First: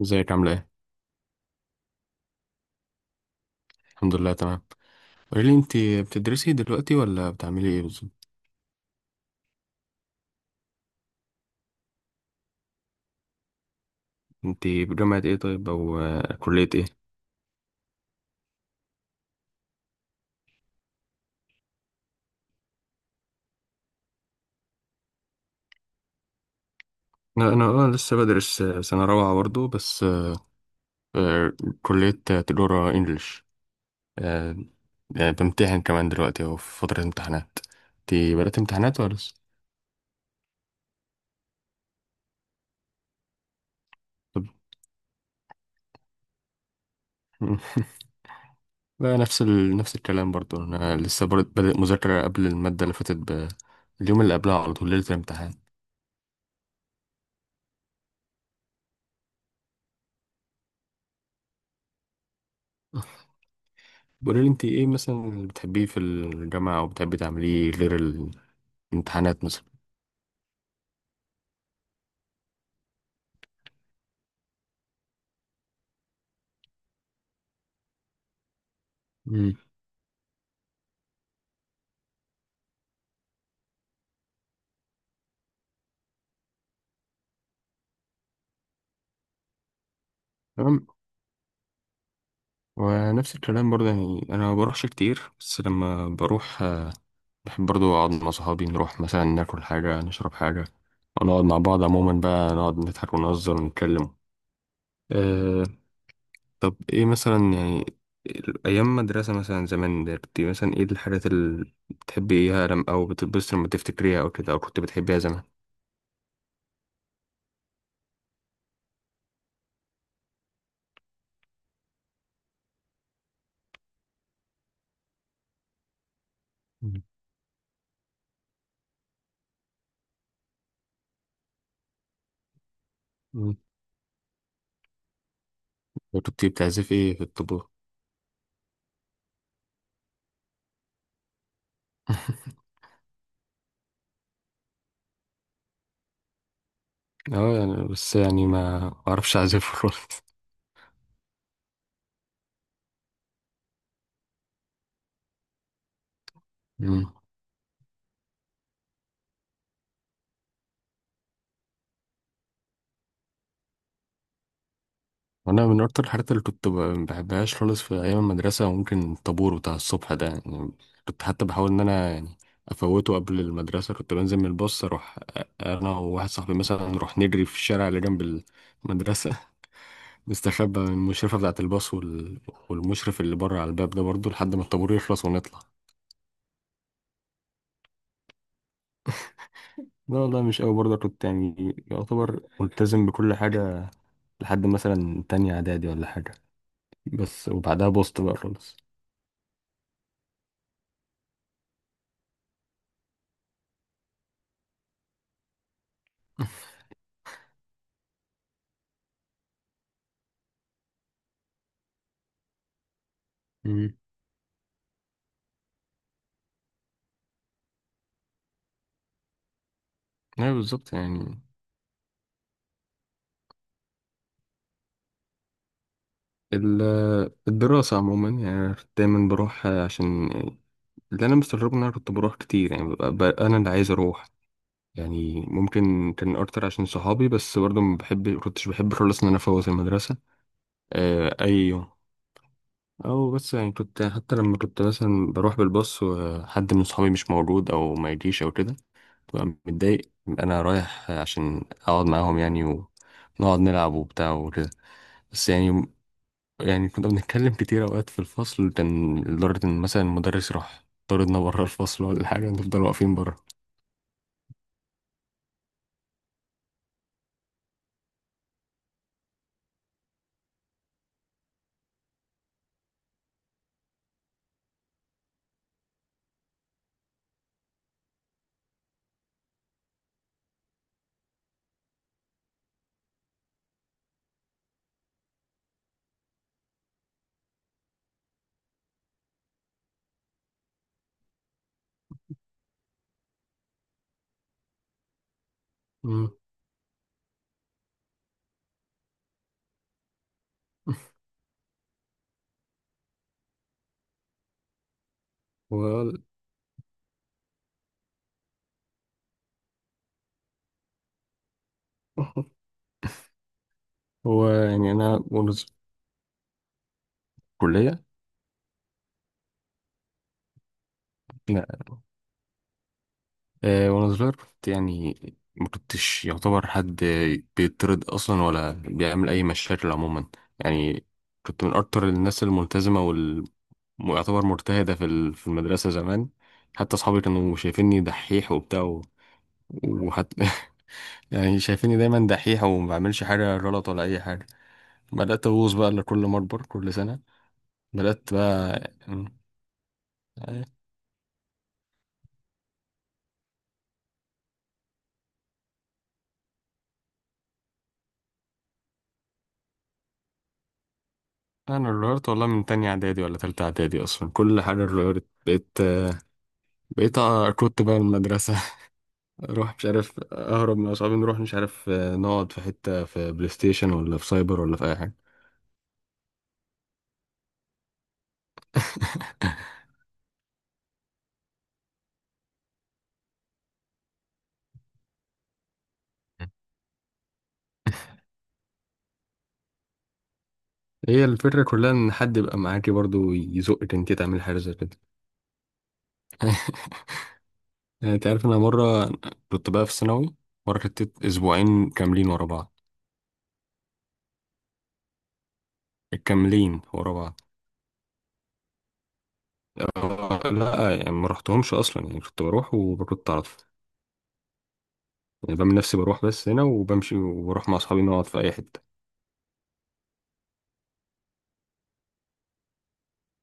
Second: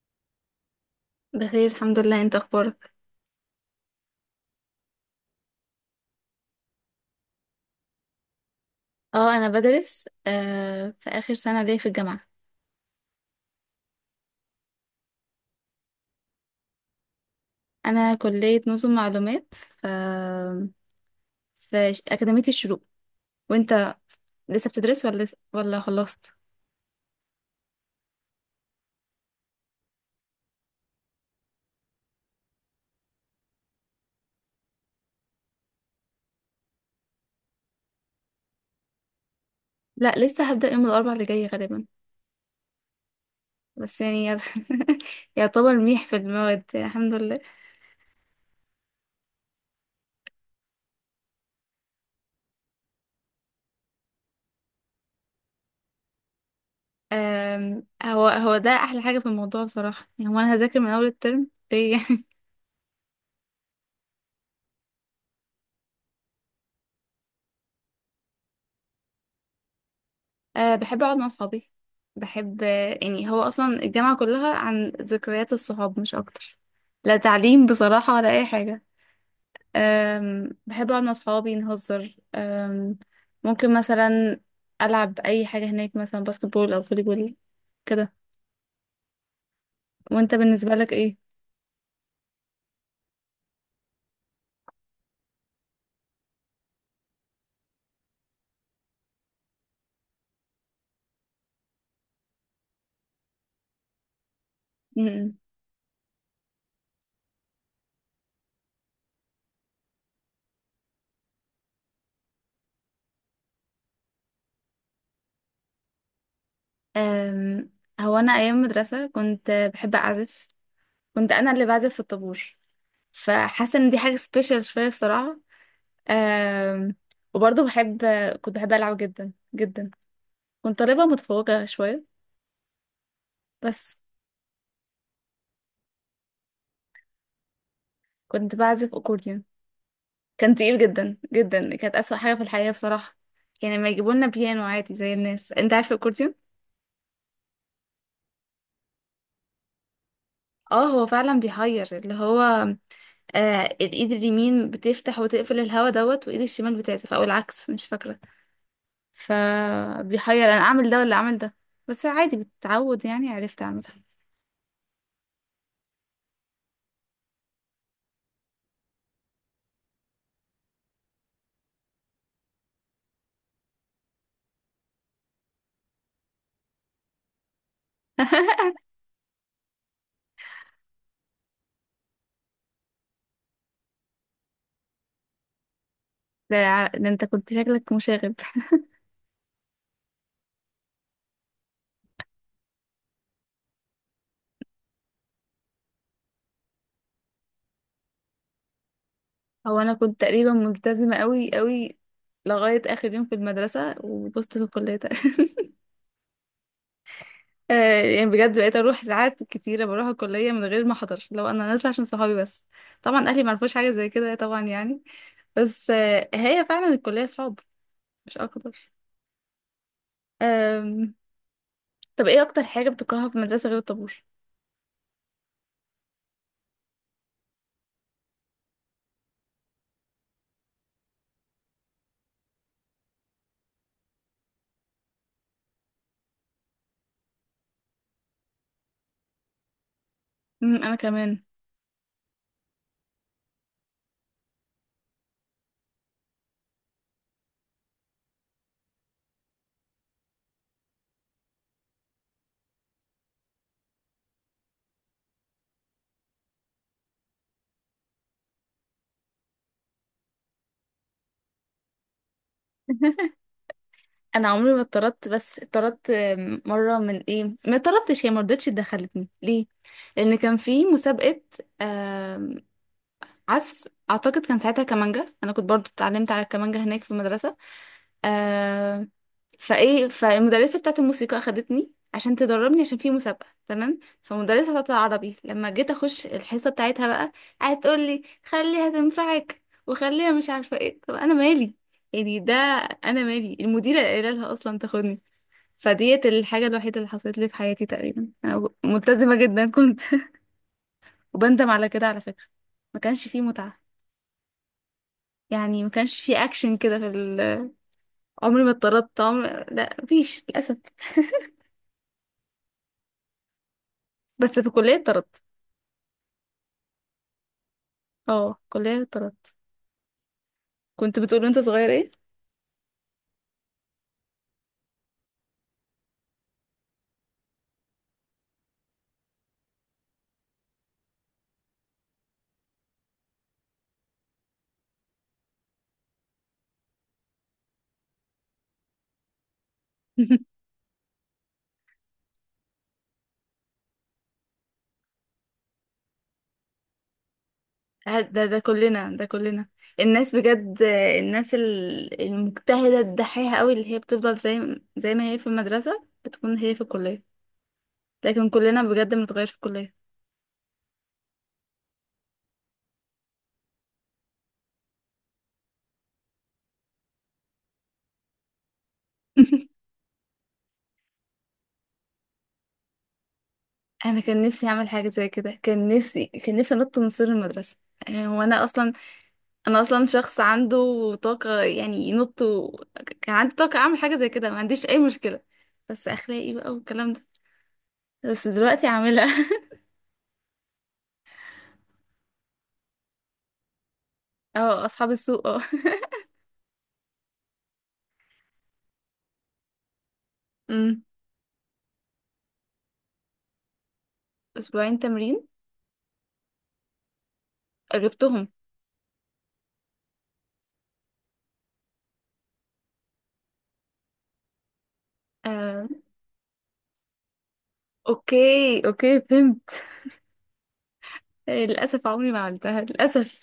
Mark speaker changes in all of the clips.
Speaker 1: ازيك عاملة ايه؟
Speaker 2: بخير الحمد لله، انت اخبارك؟
Speaker 1: الحمد لله. تمام. قولي لي انت بتدرسي دلوقتي ولا بتعملي ايه بالظبط؟
Speaker 2: اه، انا بدرس في اخر سنه ليا في الجامعه.
Speaker 1: انت بجامعة ايه طيب او كلية ايه؟
Speaker 2: انا كليه نظم معلومات، ف في اكاديميه الشروق. وانت لسه بتدرس ولا ولا خلصت؟
Speaker 1: انا لسه بدرس سنة رابعة برضه بس آه، كلية تجارة انجلش. آه، بمتحن كمان دلوقتي اهو في فترة امتحانات. انت بدأت امتحانات ولا لسه؟
Speaker 2: لا، لسه هبدا يوم الاربع اللي جاي غالبا. بس يعني
Speaker 1: طب
Speaker 2: يعتبر ميح في المواد يعني الحمد لله.
Speaker 1: مم. لا. نفس نفس الكلام برضه، انا لسه برضه بادئ مذاكرة قبل المادة اللي فاتت اليوم اللي قبلها على طول ليلة الامتحان.
Speaker 2: هو ده احلى حاجه في الموضوع بصراحه، يعني هو انا هذاكر من اول الترم ليه؟
Speaker 1: بقولي لي انت ايه مثلا اللي بتحبيه في الجامعة او بتحبي تعمليه غير الامتحانات مثلا.
Speaker 2: أه، بحب أقعد مع صحابي. بحب يعني هو أصلا الجامعة كلها عن ذكريات الصحاب مش أكتر. لا تعليم بصراحة ولا أي حاجة.
Speaker 1: مم.
Speaker 2: أم، بحب أقعد مع صحابي نهزر. أم، ممكن مثلا ألعب أي حاجة هناك، مثلا باسكت بول أو فولي بول كده. وأنت بالنسبة
Speaker 1: تمام.
Speaker 2: لك إيه؟
Speaker 1: ونفس الكلام برضه، يعني انا ما بروحش كتير بس لما بروح بحب برضه اقعد مع صحابي نروح مثلا ناكل حاجة نشرب حاجة ونقعد مع بعض عموما بقى نقعد نضحك ونهزر ونتكلم.
Speaker 2: م-م.
Speaker 1: أه. طب ايه مثلا يعني، ايام مدرسة مثلا زمان، كنت مثلا ايه الحاجات اللي بتحبيها لم او بتتبسط لما تفتكريها او كده او كنت بتحبيها زمان؟
Speaker 2: أم، هو أنا أيام مدرسة كنت بحب أعزف. كنت أنا اللي بعزف في الطابور، فحاسة إن دي حاجة سبيشال شوية بصراحة. آم، وبرضه بحب، كنت بحب ألعب جدا جدا. كنت طالبة متفوقة شوية،
Speaker 1: مم.
Speaker 2: بس.
Speaker 1: وانت بتعزف ايه، في الطبلة؟
Speaker 2: كنت بعزف أكورديون، كان تقيل جدا جدا، كانت أسوأ حاجة في الحياة بصراحة. كان لما يجيبوا لنا بيانو عادي زي الناس. انت عارف الأكورديون؟
Speaker 1: اه يعني بس يعني ما اعرفش اعزفه خالص.
Speaker 2: اه، هو فعلا بيحير، اللي هو آه، الإيد اليمين بتفتح وتقفل الهوا دوت، وإيد الشمال بتعزف،
Speaker 1: مم.
Speaker 2: أو العكس مش فاكرة. فبيحير أنا أعمل ده ولا أعمل ده. بس عادي بتتعود يعني، عرفت أعملها.
Speaker 1: وانا من اكتر الحاجات اللي كنت ما بحبهاش خالص في ايام المدرسه ممكن الطابور بتاع الصبح ده يعني. كنت حتى بحاول ان انا يعني افوته قبل المدرسه. كنت بنزل من الباص اروح انا وواحد صاحبي مثلا نروح نجري في الشارع اللي جنب المدرسه. نستخبى من المشرفه بتاعه الباص والمشرف اللي بره على الباب ده برضه لحد ما الطابور يخلص ونطلع.
Speaker 2: ده, انت كنت شكلك مشاغب.
Speaker 1: لا والله، مش قوي برضه، كنت يعني يعتبر ملتزم بكل حاجة لحد مثلا تانية اعدادي ولا حاجة، بس وبعدها بوست بقى خالص.
Speaker 2: هو انا كنت تقريبا ملتزمه قوي قوي لغايه اخر يوم في المدرسه، وبصت في الكليه تقريبا. آه، يعني بجد بقيت اروح ساعات كتيره، بروح الكليه من غير ما احضر، لو انا نازله عشان صحابي بس. طبعا اهلي ما عرفوش حاجه
Speaker 1: امم،
Speaker 2: زي كده طبعا يعني. بس آه، هي فعلا الكليه صحاب، مش اكتر.
Speaker 1: ايوه بالظبط
Speaker 2: آم،
Speaker 1: يعني.
Speaker 2: طب ايه اكتر حاجه بتكرهها في المدرسه غير الطابور؟
Speaker 1: ال- الدراسة عموما يعني دايما بروح عشان. اللي أنا مستغربه إن أنا كنت بروح كتير، يعني ببقى أنا اللي عايز أروح. يعني ممكن كان أكتر عشان صحابي بس برضه ما بحب كنتش بحب خالص إن أنا أفوت المدرسة
Speaker 2: مم، انا كمان.
Speaker 1: أي يوم. او بس يعني، كنت حتى لما كنت مثلا بروح بالباص وحد من صحابي مش موجود او ما يجيش او كده، ببقى متضايق انا رايح عشان اقعد معاهم يعني ونقعد نلعب وبتاع وكده. بس يعني، يعني كنا بنتكلم كتير اوقات في الفصل، كان لدرجة ان مثلا المدرس راح طردنا بره الفصل ولا حاجة نفضل واقفين بره.
Speaker 2: انا عمري ما اتطردت، بس اتطردت آم، مره من ايه، ما اتطردتش، هي ما رضتش دخلتني ليه. لان كان في مسابقه عزف، اعتقد كان ساعتها كمانجا. انا كنت برضو اتعلمت على الكمانجا هناك في المدرسه. آه، فايه فالمدرسه بتاعت الموسيقى اخدتني عشان تدربني، عشان في مسابقه، تمام. فالمدرسه بتاعت العربي لما جيت اخش الحصه بتاعتها بقى، قعدت تقول لي خليها تنفعك وخليها مش عارفه ايه. طب انا مالي يعني ده، انا مالي، المديره اللي قايله لها اصلا تاخدني. فديت
Speaker 1: مم.
Speaker 2: الحاجه الوحيده اللي حصلت لي في حياتي تقريبا، انا ملتزمه جدا كنت. وبندم على كده على فكره. ما كانش فيه متعه، يعني ما
Speaker 1: هو
Speaker 2: كانش في اكشن كده في عمري ما اتطردت، لا مفيش للاسف.
Speaker 1: هو
Speaker 2: بس في
Speaker 1: يعني
Speaker 2: الكليه
Speaker 1: انا
Speaker 2: اتطردت.
Speaker 1: وأنا في الكلية.
Speaker 2: اه، في الكليه اتطردت. كنت بتقول انت صغير
Speaker 1: لا.
Speaker 2: ايه؟
Speaker 1: وانا صغير كنت يعني ما كنتش يعتبر حد بيطرد اصلا ولا بيعمل اي مشاكل عموما يعني. كنت من اكتر الناس الملتزمه ويعتبر مرتهده في في المدرسه زمان. حتى اصحابي كانوا شايفيني دحيح وبتاع وحتى يعني شايفيني دايما دحيح وما بعملش حاجه غلط ولا اي حاجه. بدات ابوظ بقى لكل ما اكبر كل سنه. بدات
Speaker 2: ده ده
Speaker 1: بقى
Speaker 2: كلنا ده
Speaker 1: يعني.
Speaker 2: كلنا الناس
Speaker 1: آه،
Speaker 2: بجد، الناس المجتهده الدحيحه قوي اللي هي بتفضل زي ما هي في المدرسه بتكون هي في الكليه. لكن كلنا بجد بنتغير في الكليه.
Speaker 1: انا اتغيرت والله من تانية اعدادي ولا تالتة اعدادي اصلا، كل حاجه اتغيرت. بقيت كنت بقى من المدرسة اروح مش عارف اهرب من اصحابي نروح مش عارف نقعد في حتة في بلاي ستيشن ولا
Speaker 2: انا
Speaker 1: في
Speaker 2: كان
Speaker 1: سايبر
Speaker 2: نفسي
Speaker 1: ولا في
Speaker 2: اعمل
Speaker 1: اي
Speaker 2: حاجه
Speaker 1: حاجة.
Speaker 2: زي كده، كان نفسي انط من سور المدرسه. يعني هو انا اصلا، انا اصلا شخص عنده طاقه، يعني ينط و... كان عندي طاقه اعمل حاجه زي كده، ما عنديش اي مشكله. بس اخلاقي بقى والكلام ده. بس دلوقتي عامله
Speaker 1: هي الفكرة كلها ان حد يبقى معاكي برضو يزقك انت تعمل حاجة زي
Speaker 2: اه
Speaker 1: كده.
Speaker 2: اصحاب السوق، اه.
Speaker 1: يعني انت عارف، انا مرة كنت بقى في ثانوي، مرة
Speaker 2: أمم.
Speaker 1: خدت اسبوعين كاملين ورا بعض،
Speaker 2: اسبوعين تمرين
Speaker 1: كاملين ورا بعض.
Speaker 2: جبتهم؟
Speaker 1: لا يعني ما رحتهمش اصلا يعني كنت بروح وكنت اعرف، يعني بعمل
Speaker 2: آه.
Speaker 1: نفسي بروح بس هنا وبمشي وبروح مع اصحابي نقعد في اي حتة.
Speaker 2: اوكي اوكي، فهمت. آه، للاسف عمري ما عملتها، للاسف.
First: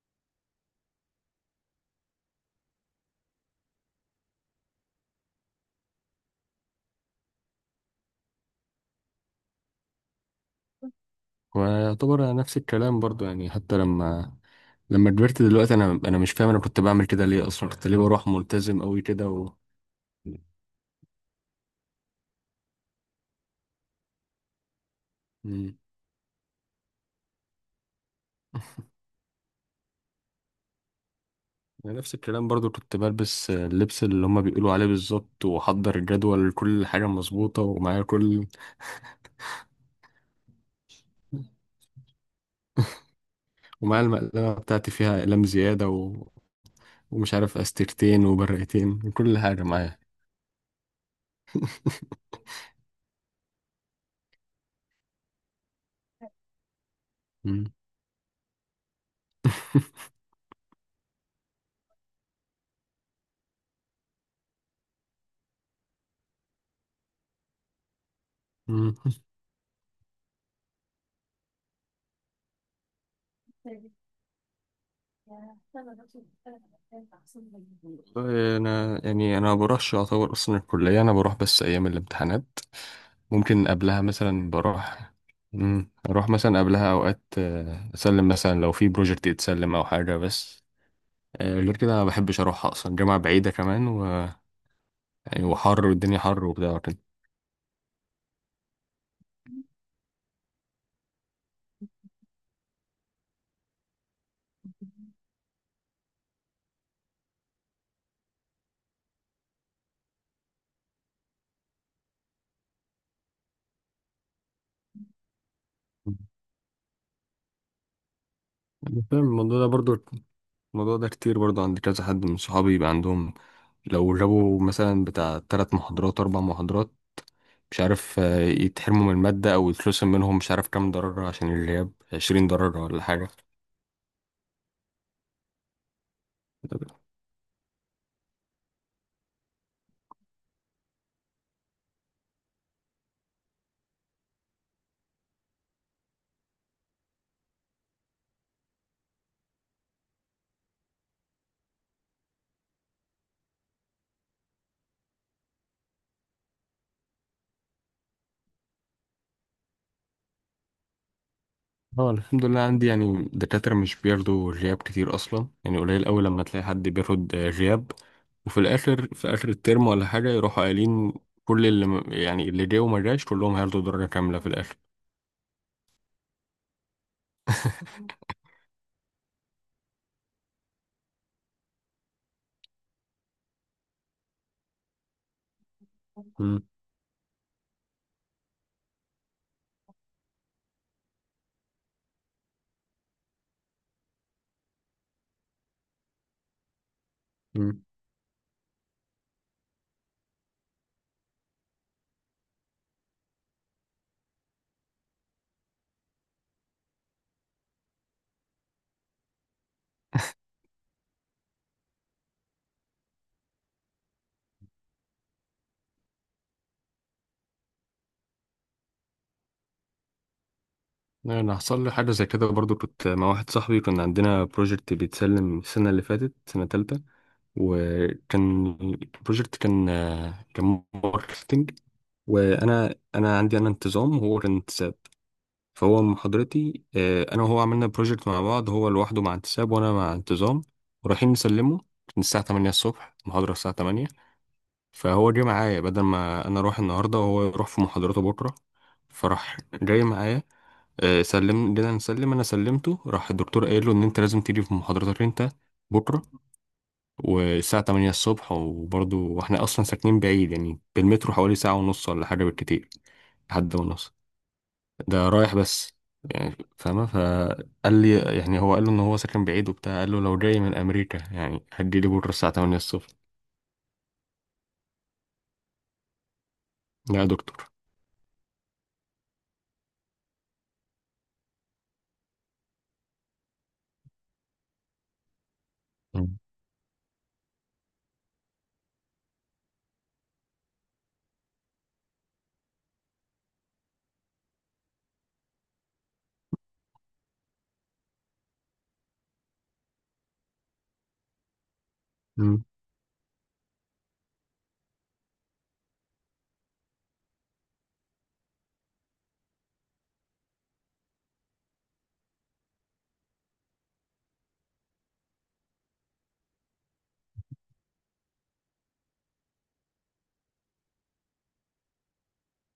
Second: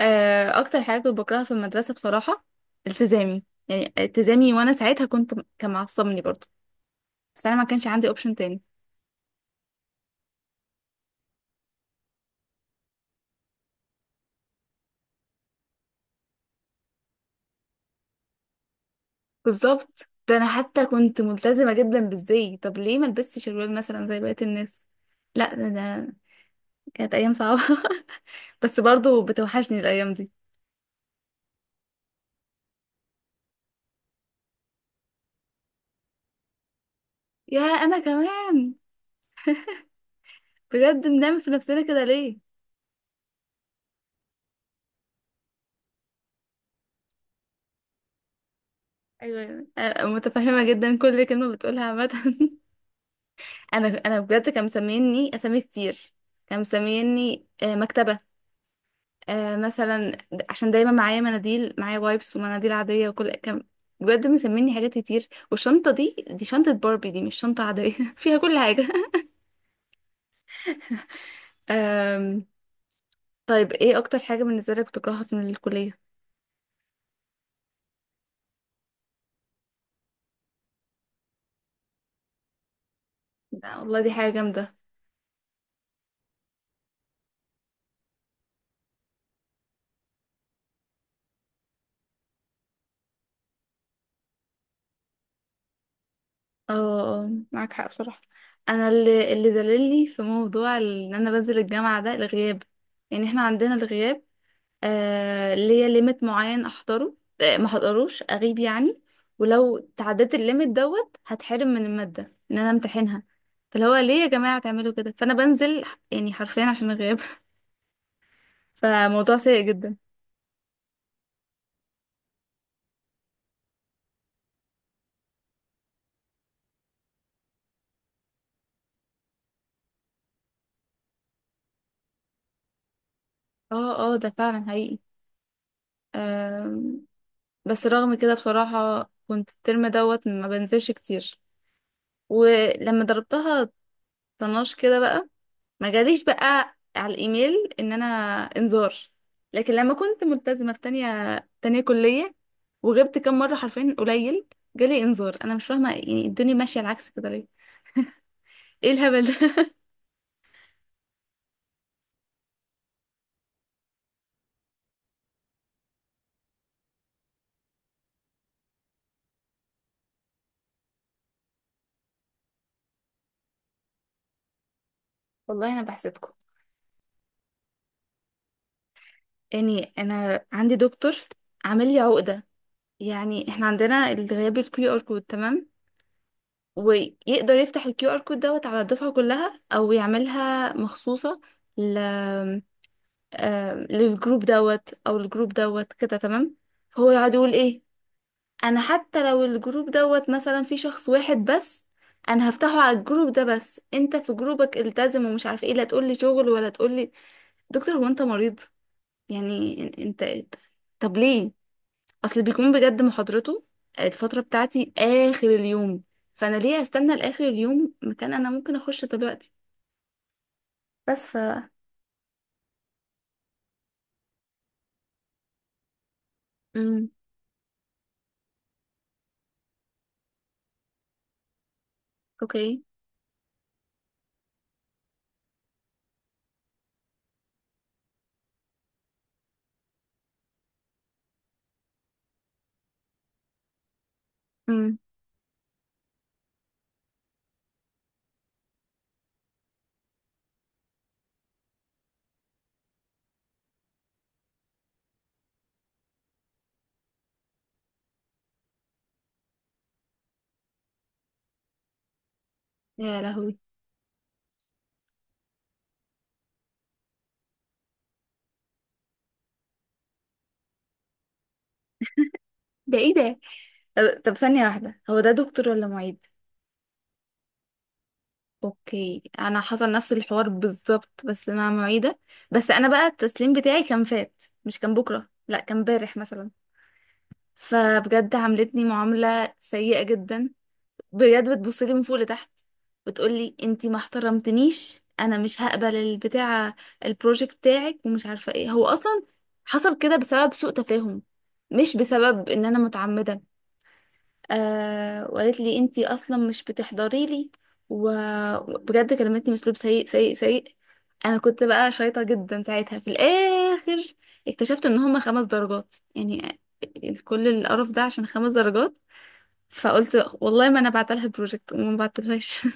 Speaker 2: آه. اكتر حاجه كنت بكرهها في المدرسه بصراحه، التزامي. يعني التزامي، وانا ساعتها كنت، كان معصبني برضه. بس انا ما كانش عندي اوبشن تاني.
Speaker 1: ويعتبر أنا نفس الكلام برضو يعني، حتى لما كبرت دلوقتي انا مش فاهم انا كنت بعمل كده ليه اصلا، كنت ليه بروح ملتزم قوي كده
Speaker 2: بالظبط ده. انا حتى كنت ملتزمه جدا بالزي. طب ليه ما البسش شروال مثلا زي بقيه الناس؟ لا ده,
Speaker 1: مم.
Speaker 2: ده كانت ايام صعبه. بس برضو بتوحشني الايام دي.
Speaker 1: أنا نفس الكلام برضو كنت بلبس اللبس اللي هما بيقولوا عليه بالظبط، واحضر الجدول كل حاجة
Speaker 2: يا
Speaker 1: مظبوطة،
Speaker 2: انا
Speaker 1: ومعايا كل
Speaker 2: كمان. بجد بنعمل في نفسنا كده ليه؟
Speaker 1: ومعايا المقلمة بتاعتي فيها أقلام زيادة ومش عارف أستيرتين وبرقتين، كل
Speaker 2: ايوه،
Speaker 1: حاجة
Speaker 2: أيوة.
Speaker 1: معايا.
Speaker 2: أنا متفهمه جدا كل كلمه بتقولها عامه. انا بجد كان مسميني اسامي كتير. كان مسميني
Speaker 1: مم.
Speaker 2: آه، مكتبه. آه مثلا عشان دايما معايا مناديل، معايا وايبس ومناديل عادية وكل كم. بجد مسميني حاجات كتير. والشنطة دي، دي شنطة باربي، دي مش شنطة عادية فيها كل حاجة.
Speaker 1: مم.
Speaker 2: آم، طيب ايه اكتر حاجة بالنسبة لك بتكرهها في الكلية؟
Speaker 1: والله انا يعني انا ما بروحش اعتبر اصلا الكليه، انا بروح بس ايام الامتحانات ممكن
Speaker 2: لا والله
Speaker 1: قبلها
Speaker 2: دي حاجة
Speaker 1: مثلا
Speaker 2: جامدة.
Speaker 1: بروح. اروح مثلا قبلها اوقات اسلم مثلا لو في بروجكت يتسلم او حاجه بس. غير كده انا ما بحبش اروح اصلا، الجامعه بعيده كمان يعني وحر والدنيا حر وبتاع
Speaker 2: اه،
Speaker 1: وكده.
Speaker 2: آه، معاك حق بصراحة. انا اللي دللني في موضوع ان انا بنزل الجامعة ده الغياب. يعني احنا عندنا الغياب، آه ليا ليميت معين احضره، آه ما احضروش اغيب يعني. ولو تعديت الليميت دوت هتحرم من المادة ان انا امتحنها. فاللي هو ليه يا جماعة تعملوا كده؟ فانا بنزل
Speaker 1: مم.
Speaker 2: يعني حرفيا عشان الغياب.
Speaker 1: أنا فاهم
Speaker 2: فموضوع
Speaker 1: الموضوع
Speaker 2: سيء
Speaker 1: ده
Speaker 2: جدا.
Speaker 1: برضو. الموضوع ده كتير برضو عند كذا حد من صحابي يبقى عندهم لو جابوا مثلا بتاع تلات محاضرات أربع محاضرات، مش عارف يتحرموا من المادة أو يترسم منهم مش عارف كام ضرر عشان الغياب 20 ضرر ولا حاجة.
Speaker 2: اه اه، ده فعلا حقيقي. آم، بس رغم كده بصراحة كنت الترم دوت ما بنزلش كتير. ولما ضربتها طناش كده بقى، ما جاليش بقى على الايميل ان انا انذار. لكن لما كنت ملتزمه في تانية، تانية كليه، وغبت كام مره حرفيا قليل، جالي انذار. انا مش فاهمه يعني الدنيا ماشيه العكس كده ليه. ايه الهبل ده؟
Speaker 1: اه الحمد لله، عندي يعني دكاترة مش بياخدوا غياب كتير أصلا، يعني قليل أوي لما تلاقي حد بياخد غياب. وفي الآخر في آخر الترم ولا حاجة يروحوا قايلين كل اللي يعني اللي جه وما جاش كلهم هياخدوا درجة كاملة في الآخر.
Speaker 2: والله انا بحسدكم. يعني انا عندي دكتور عامل لي عقده. يعني احنا عندنا الغياب الكيو ار كود، تمام؟
Speaker 1: مم.
Speaker 2: ويقدر يفتح الكيو ار كود دوت على الدفعه كلها او يعملها مخصوصه آه، للجروب دوت او الجروب دوت كده، تمام. هو يقعد يقول ايه،
Speaker 1: مم.
Speaker 2: انا حتى لو الجروب دوت مثلا في شخص واحد بس، انا هفتحه على الجروب ده. بس انت في جروبك التزم ومش عارفه ايه، لا تقول لي شغل ولا تقول لي. دكتور هو انت مريض؟ يعني انت، طب ليه؟ اصل بيكون بجد محاضرته الفتره بتاعتي اخر اليوم، فانا ليه استنى لاخر اليوم مكان انا ممكن اخش دلوقتي. بس
Speaker 1: أنا
Speaker 2: ف،
Speaker 1: حصل لي حاجة زي كده برضو. كنت مع واحد صاحبي كنا عندنا بروجكت بيتسلم السنة اللي فاتت سنة تالتة،
Speaker 2: امم،
Speaker 1: وكان البروجكت كان ماركتنج.
Speaker 2: اوكي،
Speaker 1: وانا عندي انا انتظام وهو كان انتساب. فهو محاضرتي انا وهو عملنا بروجكت مع بعض، هو لوحده مع انتساب وانا مع انتظام. ورايحين نسلمه من الساعة 8 الصبح، المحاضرة الساعة 8.
Speaker 2: امم،
Speaker 1: فهو جه معايا بدل ما انا اروح النهارده وهو يروح في محاضرته بكرة، فراح جاي معايا سلم، جينا نسلم، انا سلمته، راح الدكتور قايل له ان انت لازم تيجي في محاضرتك انت بكرة والساعة 8 الصبح. وبرضه واحنا أصلا ساكنين بعيد يعني بالمترو حوالي ساعة ونص ولا حاجة بالكتير،
Speaker 2: يا لهوي،
Speaker 1: لحد ونص ده رايح بس. يعني فاهمة؟ فقال لي يعني هو قال له إن هو ساكن بعيد وبتاع، قال له لو جاي من أمريكا يعني هدي لي بكرة الساعة 8
Speaker 2: ده
Speaker 1: الصبح.
Speaker 2: ايه ده؟ طب طب ثانية واحدة، هو ده دكتور ولا معيد؟
Speaker 1: لا يا دكتور.
Speaker 2: اوكي، انا حصل نفس الحوار بالظبط بس مع معيدة. بس انا بقى التسليم بتاعي كان فات، مش كان بكرة، لا كان امبارح
Speaker 1: مم.
Speaker 2: مثلا. فبجد عاملتني معاملة سيئة جدا، بجد بتبص لي من فوق لتحت، وتقولي انتي ما احترمتنيش، انا مش هقبل البتاع البروجكت بتاعك ومش عارفة ايه. هو اصلا حصل كده بسبب سوء تفاهم، مش بسبب ان
Speaker 1: مم.
Speaker 2: انا متعمدة. آه، وقالت لي انتي اصلا مش بتحضري لي. وبجد كلمتني باسلوب سيء سيء سيء. انا كنت بقى شايطه جدا ساعتها. في الاخر اكتشفت ان هما 5 درجات، يعني كل القرف ده عشان 5 درجات. فقلت والله ما انا بعتلها بروجكت، وما بعتلهاش.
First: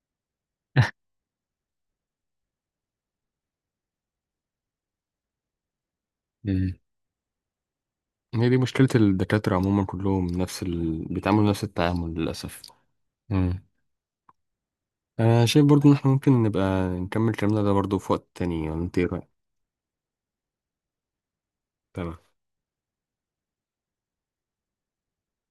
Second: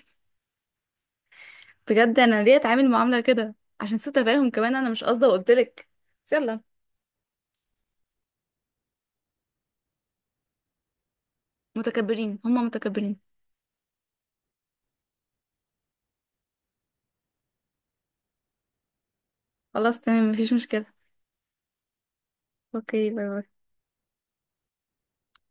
Speaker 2: بجد انا ليه اتعامل معامله كده؟ عشان سوء تفاهم، كمان انا مش قصده وقلت لك. يلا.
Speaker 1: مم. هي دي مشكلة الدكاترة عموما كلهم نفس بيتعاملوا نفس التعامل
Speaker 2: متكبرين، هما
Speaker 1: للأسف.
Speaker 2: متكبرين.
Speaker 1: مم. أنا شايف برضو إن إحنا ممكن نبقى نكمل كلامنا ده برضو في وقت تاني، ولا أنت إيه رأيك؟
Speaker 2: خلاص تمام مفيش مشكله.
Speaker 1: تمام.
Speaker 2: اوكي، باي باي.